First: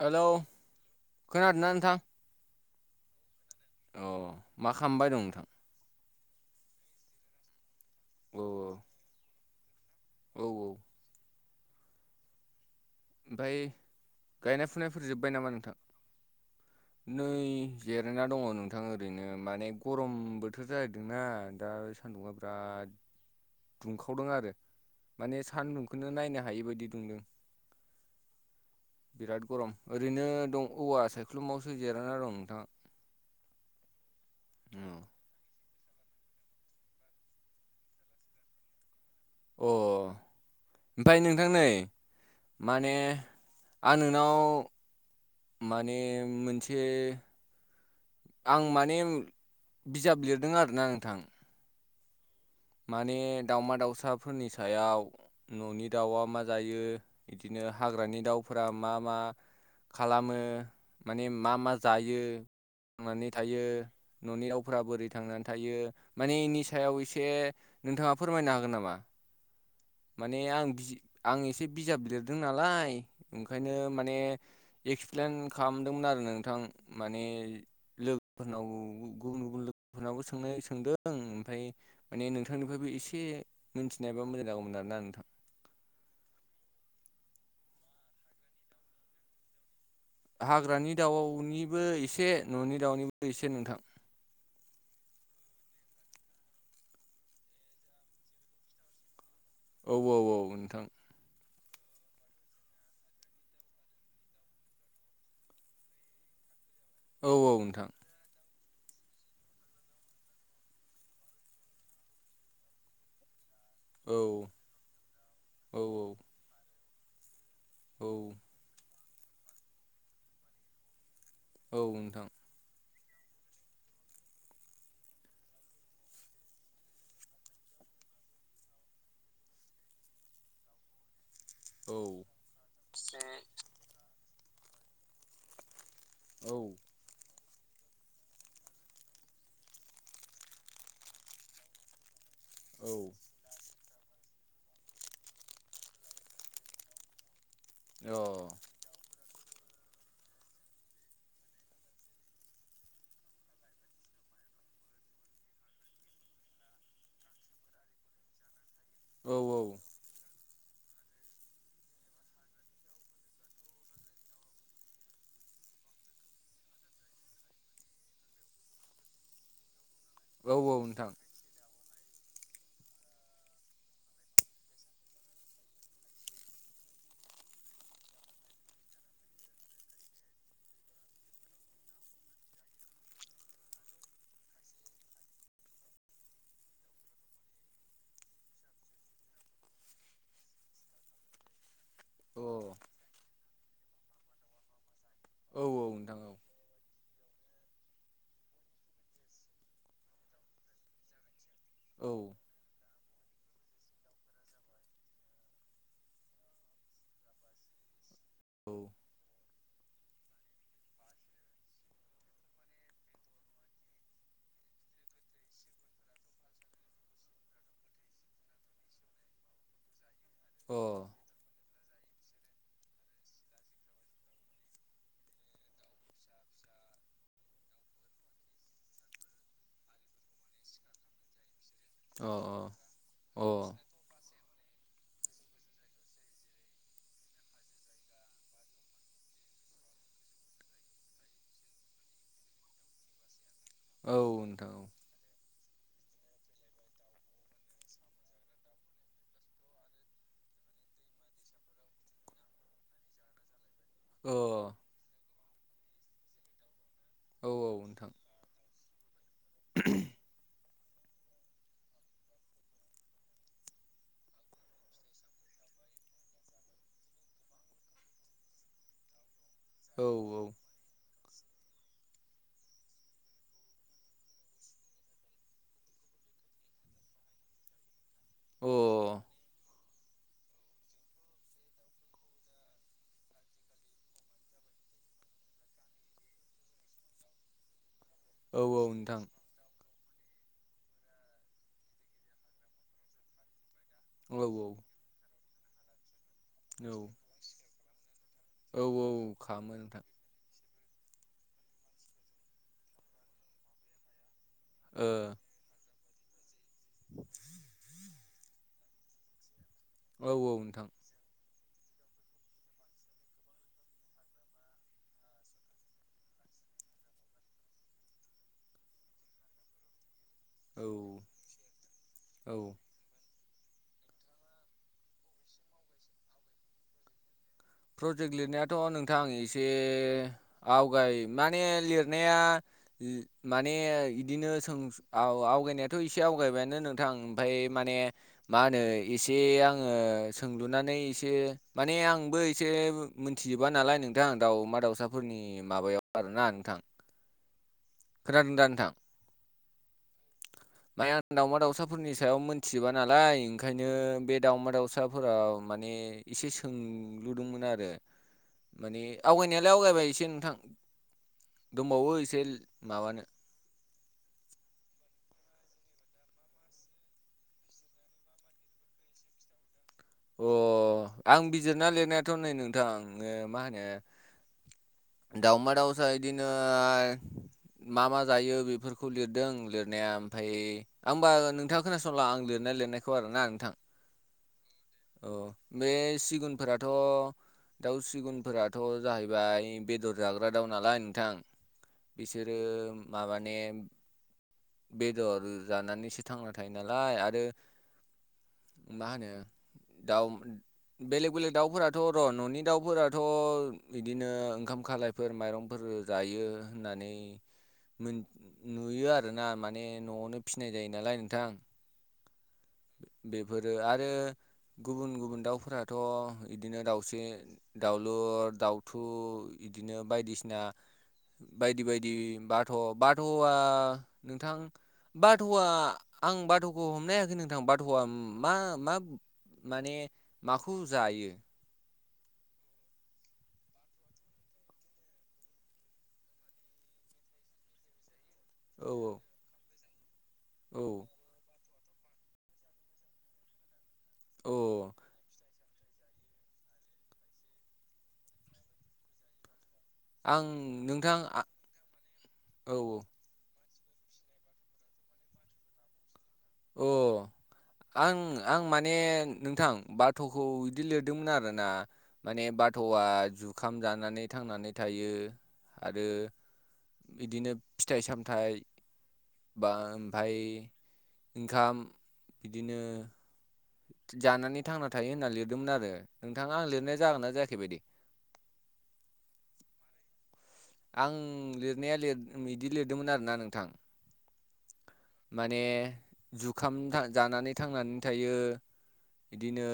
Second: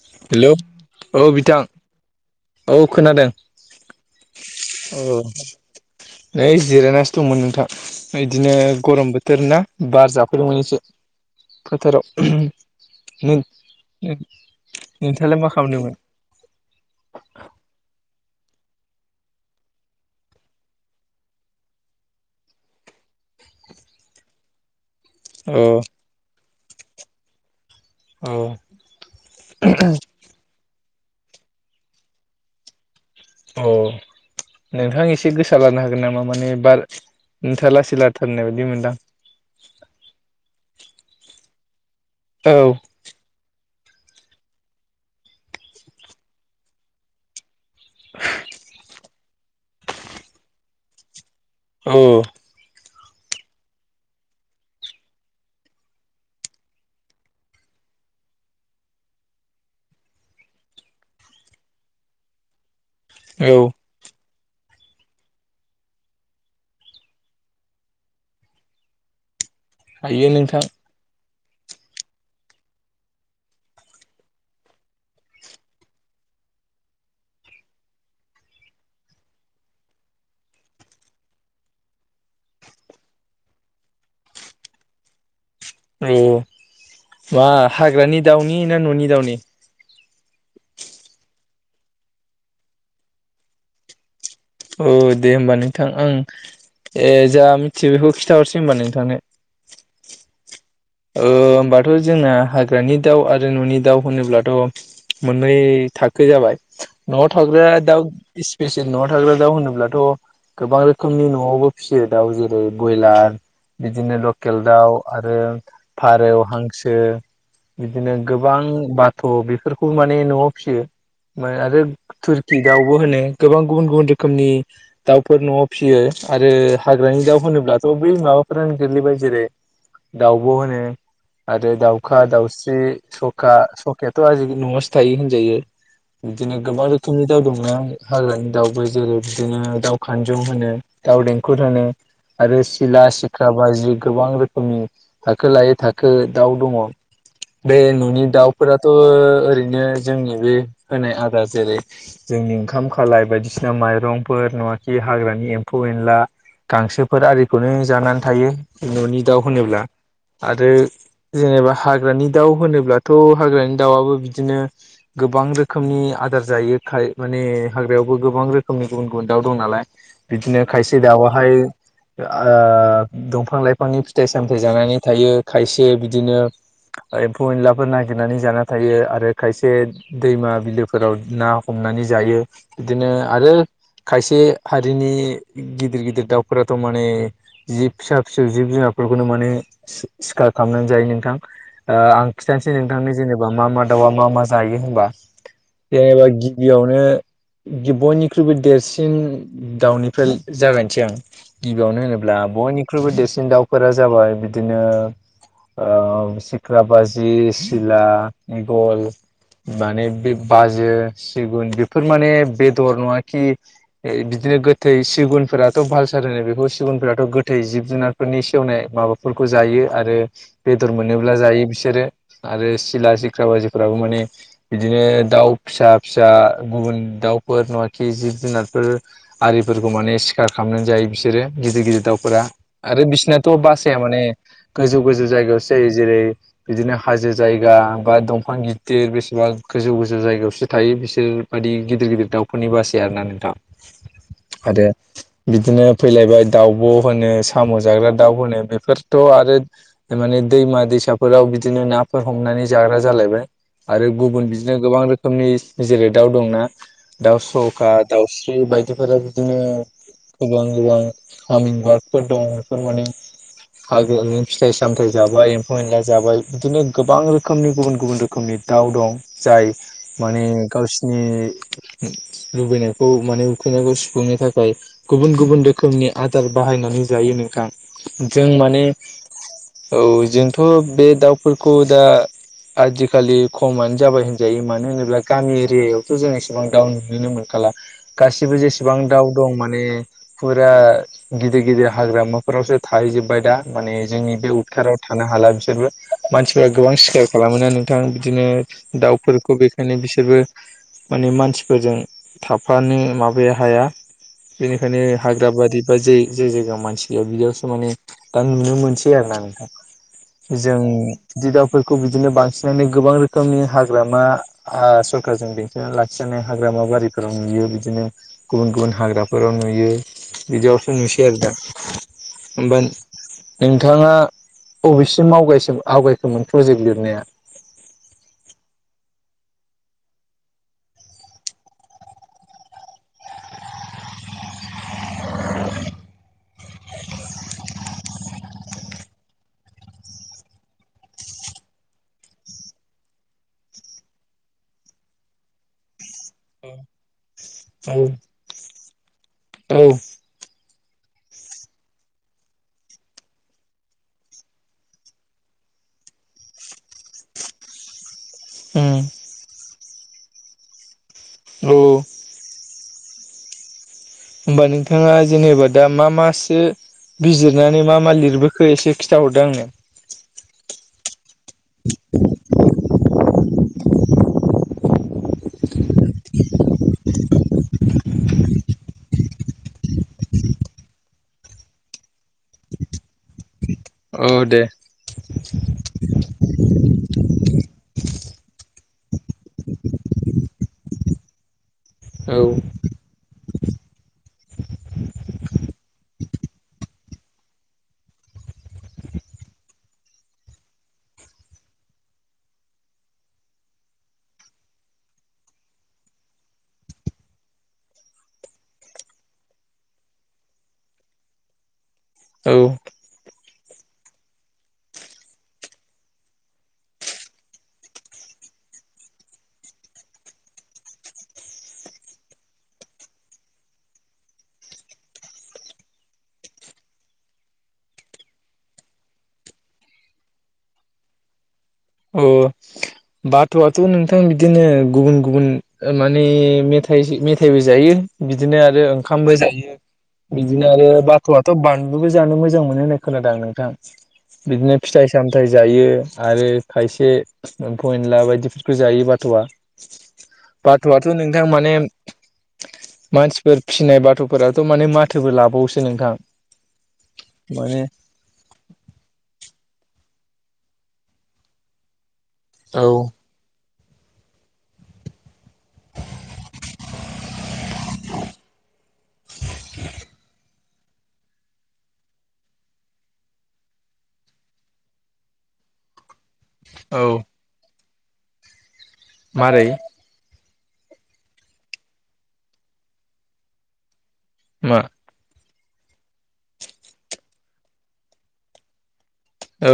Hello औ बिथां खोनादों ना नोथां? औ खोनादों अ मा खालामबाय दं नोंथां? ओइ जिरायनासो दंमोन नोंथां औ बिदिनो गरम बोथोर ना बार औ जाफैदोंमोन एसे फोथाराव नों ओमफ्राय नों गायनाय फुनायफोर जोब्बाय नोंथाङालाय नामा मा नोंथां खालामदोंमोन? नै जेब रायना दङ नोंथां ओरैनो माने गरम बोथोर जाहदोंना दा सानदुंङा बिराद दुंखावदों आरो माने अ सानदुंखौ नायनो हायि बायदि दुंदों औ बिराद गरम ओरैनो दं औवा सायख्लुमावसो जेरायना दं नोंथां। अ अ नोंथां एसे गोसा लानो हागोन गोन नामा माने बार नथा लासै लाथारनाय बायदि मोनदां अ ओमफाय नोंथां नै औ माने आं नोंनाव माने मोनसे आं माने बिजाब लिरदों आरोना नोंथां औ माने दाउमा दाउसाफोरनि सायाव ननि दाउआ मा जायो बिदिनो हाग्रानि दाउफोरा मा मा खालामो माने मा मा जायो थांनानै औ थायो ननि दाउफोरा बोरै थांनानै थायो माने इनि सायाव एसे नोंथाङा फोरमायनो हागोन नामा हायो माने नोंथां आं [unintelligible] आं एसे बिजाब लिरदों नालाय ओंखायनो माने एक्सप्लेन खालामदोंमोन आरो नोंथां माने लोगोफोरनाव गुबुन गुबुन लोगोफोरनावबो सोंनाय सोंदों ओमफ्राय माने नोंथांनिफ्रायबो एसे मोनथिनायबा मोजां जागौमोन आरोना नोंथां औ मा हाग्रानि दाउनि ना ननि दाउनि हाग्रानि दाउनिबो एसे ननि दाउनिबो एसे नोंथां औ दे होमबा नोंथां आं ए जा मिथियो बेखौ खिन्थाहरसै होमबा नोंथांनो औ औ औ नोंथां ओ होमबाथ' जोंना हाग्रानि दाउ आरो ननि दाउ होनोब्लाथ' मोननै थाखो जाबाय न'आव औ औ थाग्राया नोंथां दाउ बेसे न'आव थाग्रा दाउ होनोब्लाथ' गोबां रोखोमनि न'आवबो फिसियो दाउ जेरै ब्रयलार बिदिनो औ लकेल दाउ आरो औ फारौ हांसो बिदिनो औ गोबां बाथ' बेफोरखौ माने न'आव फियो आरो औ नोंथां थुरकि दाउ बो होनो गोबां गुबुन गुबुन रोखोमनि दाउफोर न'आव फिसियो आरो हाग्रानि दाउ होनोब्लाथ' माबाफोर गोलैबाय जेरै दाउ ब' होनो आरो औ अ औ दाउखा दाउस्रि सखा सखायाथ' आजिखालि न'आवसो थायो होनजायो बिदिनो गोबां रोखोमनि दाउ दंना हाग्रानि दाउबो जेरै बिदिनो दाउ खानजं होनो दाउ देंखुद होनो आरो सिला सिख्रा बाजि गोबां रोखोमनि थाखो लायै थाखो दाउ दङ बे ननि दाउफोराथ' ओरै नो जोंनि बे होनाय आदार जेरै जोंनि ओंखाम खालाय बायदिसिना माइरंफोर नङाखि हाग्रानि एम्फौ एनला गांसोफोर आरिखौनो जानानै थायो ननि दाउ होनोब्ला आरो जेनेबा हाग्रानि दाउ होनोब्लाथ' हाग्रानि दाउआबो बिदिनो गोब गोबां रोखोमनि आदार जायो खाय माने हाग्रायावबो गोबां रोखोमनि गुबुन गुबुन दाउ दं नालाय औ बिदिनो औ खायसे नोंथां दाउआहाय ओ दंफां लाइफांनि फिथाइ सामथाय जानानै थायो खायसे बिदिनो एम्फौ एनलाफोर नागिरनानै जाना थायो आरो खायसे दैमा बिलोफोराव ना हम नानै जायो बिदिनो आरो खायसे हारिनि गिदिर गिदिर दाउफोराथ' माने जिब फिसा फिसौ जिब जुनार फोरखौनो माने सि-सिखार खालामनानै जायो नोंथां ओ आं अ खिथानोसै नोंथांनो जेनेबा मा मा दाउआ मा मा जायो होनबा औ नोंथां जेनेबा औ गिबियावनो बयनिख्रुइबो देरसिन दाउनिफ्राय जागायनसै आं गिबियावनो होनोब्ला बयनिख्रुइबो देरसिन दाउफोरा जाबाय बिदिनो ओ सिख्रा बाजि सिला औ इगल माने बे बाजो सिगुन बेफोर माने बेदर नङाखि बिदिनो गोथै सिगुनफोराथ' भालसार होनो बेखौ सिगुनफोराथ' गोथै जिब जुनारफोरनि सेवनाय माबा फोरखौ जायो आरो औ बेदर मोनोब्ला जायो बिसोर बिसोरो आरो सिला सिख्रा बाजिफोराबो माने बिदिनो दाउ फिसा फिसा गुबुन दाउफोर नङाखि जिब जुनारफोर आरिफोरखौ माने सिखार खालामनानै जायो बिसोरो गिदिर गिदिर अ दाउफोरा आरो अ बिसिनाथ' बासा या माने गोजौ गोजौ जायगायावसो जायो जेरै बिदिनो हाजो जायगा बा दंफां गि गिदेर बेसेबां गोजौ गोजौ जायगायावसो थायो बिसोर बाददि गिदिर गिदिर दाउफोरनि बासै आरोना नोंथां। औ नोंथां औ। आरो बिदिनो फैलायबाय दाउब' होनो साम' जाग्रा दाउ होनो बे फोरथ' आरो माने दैमा दैसाफोराव बिदिनो नाफोर हमनानै जाग्रा जालायबाय आरो औ गुबुन बिदिनो गोबां रोखोमनि जेरे दाव दंना दाउ अ औ औ सखा नोंथां दाउस्रि बायदिफोरा बिदिनो गोबां गोबां आमिन बार्क फोर दं बेफोर माने हागो फिथाइ सामथायाइ जाबाय एम्फौ एनला जाबाय बिदिनो गोबां रोखोमनि गुबुन गुबुन रोखोमनि दाव दं जाय औ औ मानि गावसिनि लुबैनायखौ माने उखैनायखौ सुफुंनो थाखाय गुबुन गुबुन रोखोमनि आदार बाहायनानै जायो नोंथां जों अ माने औ जोंथ' बे दाउफोरखौ दा। आजिखालि खमानो जाबाय होनजायो मानो होनोब्ला गामि एरियायावथ' जों इसेबां दाउ नुनो मोनखाग ला गासिबो औ औ जेसेबां नोंथां दाउ दं माने फुरा गिदिर गिदिर हाग्रामाफोरावसो था थाहैजोबबाय दा माने जोंनि औ औ बे उदखाराराव थानो हाला बिसोरबो। मानसिफोरा औ गोबां सिखार खालामोना नोंथां बिदिनो औ औ दाउफोरखौ खालामो बेखायनो नोंथां बिसोरबो। माने मानसिफोरजों थाफानो माबाया हाया। बेनिखायनो ओ हाग्रा बारि बा जे जे जायगाव मानसि गैया बिदियावसो। उम दा नुनो मोनसै आरोना नोंथां औ औ जों नोंथां बिादि दाव। फोरखौ बिदिनो बांसिननानो गोबां रोखोमनि हाग्रामा आ सरखारजों बेंथिना लाखिजानाय हाग्रा नबारिफ्राव नुयो बिदिनो गुबुन गुबुन हाग्राफोराव नुयो। बिदियावसो नुसै औ आरो दा औ होमबा नोंथाङा अबेसिम आवगायसेम आवगायखोमोन प्रजेक्ट लिरनाया? प्रजेक्ट लिरनायाथ' नोंथां एसे आवगाय माने लिरनाया। माने इदिनो सों आव आवगायनायाथ' एसे आवगायबायानो नोंथां ओमफाय माने मा होनो एसे आङो सोंलुनानै एसे माने आंबो एसे मिनथिजोबा नालाय नोंथां दाउमा दाउसाफोरनि माबायाव आरोना नोंथां। खोनादों दा नोंथां औ औ। माने आं दावमा दाउसाफोरनि सायाव मोनथिजोबा नालाय ओंखायनो बे दाउमा दाउसाफोराव माने ने इसे सोंलुदोंमोन आरो उम माने आवगायनायालाय आवगायबाय एसे नोंथां औ दंबावो एसे। माबानो होमबा नोंथाङा जेनेबा दा मा मासो बिजिरनानै मा मा लिरबोखो एसे खिथाहरदो आंनो अ आं बिजिरना लिरनायाथ' नै नोंथां ओ माहोनो दाउमा दावसा इदिनो मा मा जायो बेफोरखौ लिरदों लिरनाया ओमफाय हमबा नोंथाङा खोनासंला आं लिरनाय लिर नायखौ आरो ना नोंथां। औ दे। औ बे सिगुनफोराथ' दाउ सिगुनफोराथ' जाहैबाय बेदर जाग्रा दाउ नालाय नोंथां। औ बिसोरो माबाने बेदर जानानै सो थांना थायो नालाय आरो मा होनो दाउ बेलेग बेलेग दाउफोराथ' र' न'नि दाउफोराथ' बिदिनो ओंखाम खालायफोर माइरंफोर जायो होननानै नुयो आरोना माने न'आवनो फिनाय जायो नालाय नोंथां। औ। बेफोरो आरो गुबुन गुबुन दाउफोराथ' बिदिनो दाउस्रि दाउलुर दाउथु बिदिनो बायदिसिना। बायदि बायदि बाथ' बाथ'आ नोंथां। बाथ'आ आं बाथ'खौ हमनो हायाखै नोंथां बाथ'आ मा मा? माने माखौ जायो? औ। बाथ'आथ' नोंथां बिदिनो गुबुन गुबुन माने मेथाइ मेथाइबो जायो। बिदिनो आरो औ ओंखामबो जायो बिदिनो औ आरो बाथ'आथ' बान बो जानो मोजां मोनो होननाय खोनादों आं नोंथां औ बिदिनो फिथाइ सामथाइ जायो आरो। खायसे एम्फौ एनला बायदिफोरखौ जायो बाथ'आ। आं बाथ'आथ' नोंथां आ- माने औ मानसिफोर। फिसिनाय बाथ'फोराथ' माने माथोबो लाबावोसो नोंथां अ माने आं आं माने नोंथां बाथ'खौ बिदि लिरदोंमोन आर ना माने औ बाथ'आ जु ओंखाम जानानै थांनानै थायो आरो बिदिनो फिथाइ सामथाय बा ओमफफ्राय ओंखाम बिदिनो जानानै थांना थायो होनना लिरदोंमोन आरो नोंथाङा आं लिरनाया औ जागोन न जायाखैबायदि मारै? आं लिरनाया बिदि लिरदोंमोन आरोना नोंथां। मा? माने जुखाम जानानै थांनानै थायो। बिदिनो औ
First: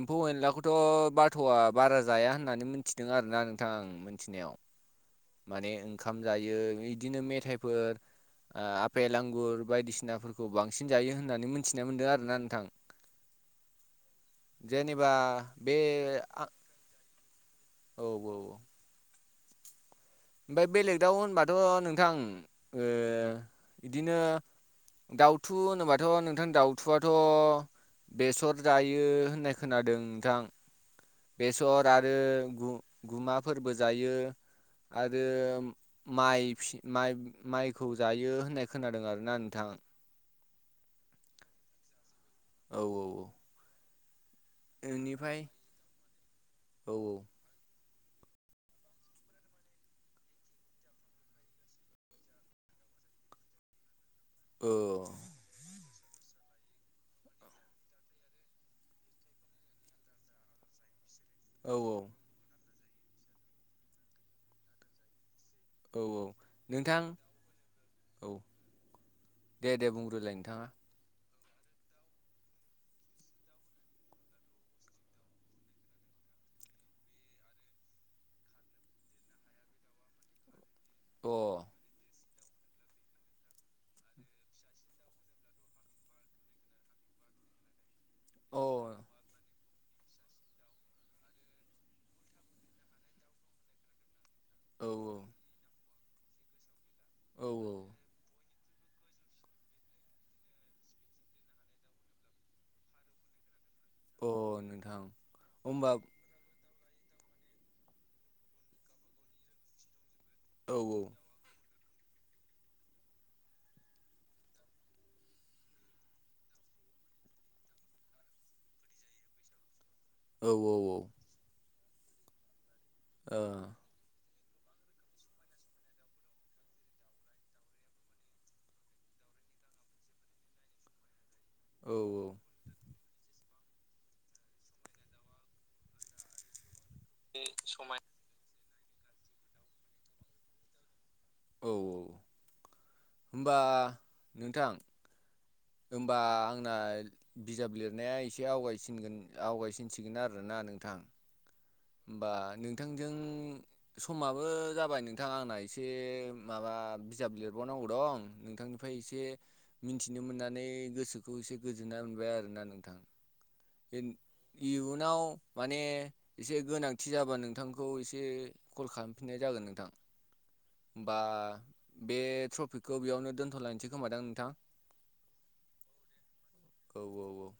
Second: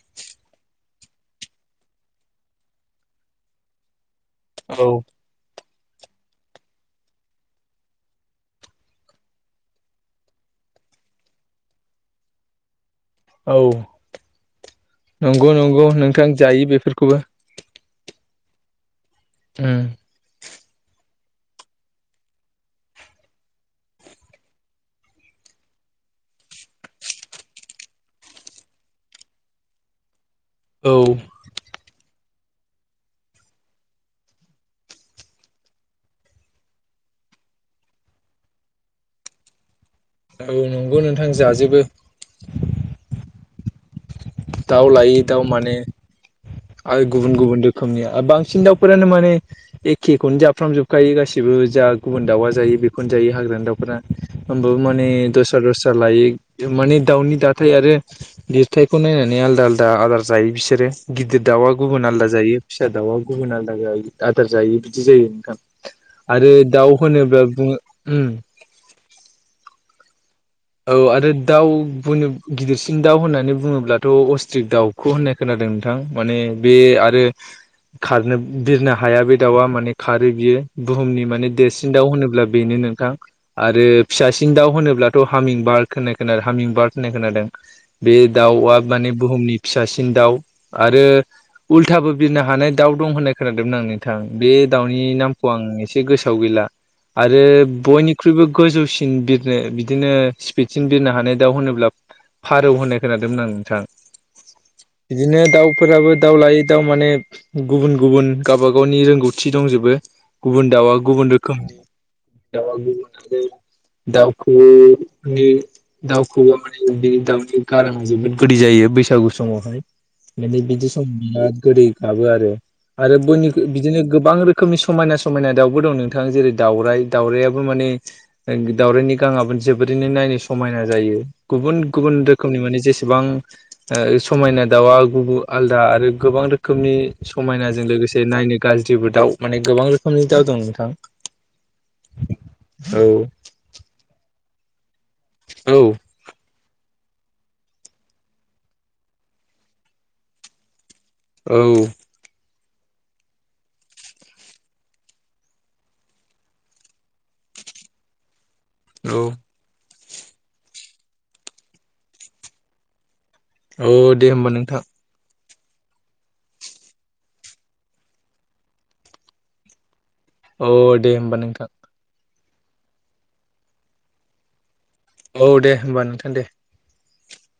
एम्फौ एनलाखौथ' बाथ'आ बारा जाया होननानै मिथिदों आरोना नोंथां आं मिथिनायाव औ माने ओंखाम जायो इदिनो मेथाइफोर आपेल आंगुर बायदिसिनाफोरखौ बांसिन जायो होननानै मिथिना मोन्दों आरोना नोंथां औ जेनेबा नंगौ बे नंगौ नोंथां आ जायो बेफोरखौबो औ औ [inaudible] ओमफ्राय बेलेग दाव होनबाथ' नोंथां बिदिनो दाउथु होनोबाथ' नोंथां दाउथुआथ' बेसर जायो होननाय खोनादों नोंथां औ बेसर गुमाफोरबो जायो। आरो माइ माइखौ जायो होननाय खोनादों आरोना नोंथां औ नंगौ नोंथां जाजोबो औ औ औ दाउ लायै दाउ बेनिफ्राय माने औ आरो गुबुन गुबुन रोखोमनिया बांसिन दाउफोरानो माने एखेखौनो जाफ्रामजोबखायो गासिबो जा गुबुन दाउआ जायो। बेखौनो जायो हाग्रा दाफोरा औ होमबाबो माने दस दस लायो माने दाउनि दाथाय आरो लिरथायखौ नायनानै आलदा आलदा आदार जायो बिसोरो गिदिर दाउआ औ गुबुन औ आलादा जायो फिसा दाउआ गुबुन आलादा जायो आदार जायो बिदि जायो नोंथां। औ औ आरो दाउ नोंथां होनोब्ला औ [unintelligible] दे दे बुंग्रोलाय नोंथाङा औ आरो दाउ बनो गिदिरसिन दाउ होननानै बुङोब्लाथ' अस्ट्रिक दाउखौ होननाय खोनादों नोंथां माने बे आरो खारनो बिरनो हाया बे दाउआ माने खारो बियो बुहुमनि अ माने देरसिन दाउ होनोब्ला बेनो नोंथां आरो फिसासिन दाउ होनोब्लाथ' हामिं बार्क होननाय खोनादों हामिं बार्क होननाय खोनादों बे औ दाउआ माने बुहुमनि फिसासिन दाउ आरो उल्थाबो बिरनो हानाय दाउ दं होननाय खोनादोंमोन आं नोंथां बे औ दाउनि नामखौ आं एसे गोसोआव गैला आरो औ औ बयनिख्रुइबो गोजौसिन बिरनो बि बिदिनो स्पिडसिन बिरनो हानाय दाउ होनोब्ला फारौ होननाय खोनादोंमोन आं नोंथां अ नोंथां बिदिनो होमबा दाउफोराबो दाउ लायो। दा माने गुबुन गुबुन गावबागावनि रोंगौथि दंजोबो गुबुन औ दाउआ गुबुन रोखोमनि [inaudible] दाउखौवौया माने बे दाउनि गारामा जोबोद गददि जायो बैसागु समावहाय औ माने बिदि ओ सम बिराद गोदै गाबो आरो आरो बयनि बिदिनो गोबां रोखोम रोखोमनि समायना समायना दाउबो दं नोंथां जेरै दाउरराय दाउरायाबो माने दाउरायनि सिगाङाबो जोबोरैनो नायनो समायना जायो गुबुन औ गुबुन रोखोमनि माने जेसेबां समायना दाउआ गुब आलदा आरो गोबां रोखोम खोमनि समायनाजों लोगोसे नायनो गाज्रिबो दाउ माने गोबां रोखोमनि दाउ दं नोंथां। औ औ औ होनबा नोंथां। औ ओमबा आंनायलद। बिजाब लिरनाया एसे आवगायसिनगोन आवगायसिनसिगोन आरोना नोंथां। औ ओमबा नों नोंथांजों समाबो जाबाय नोंथां आंना एसे माबा बिजाब लिरबावनांग अबाव दं नोंथांनिफ्राय एसे। औ मिनथिनो मोन्नानै गोसोखौ एसे गोजोन्नाय मोनबाय आरोना नोंथां। औ दे होमबा नोंथां। इयुनाव माने एसे गोनांथि जाबा नोंथांखौ एसे कल खालामफिन्नाय जागोन नोंथां। औ दे होमबा नोंथां। ट्रफिकखौ बेयावनो दोन्थ'लायनोसै खोमादां नोंथां। औ दे होमबा नोंथां दे। औ औ औ।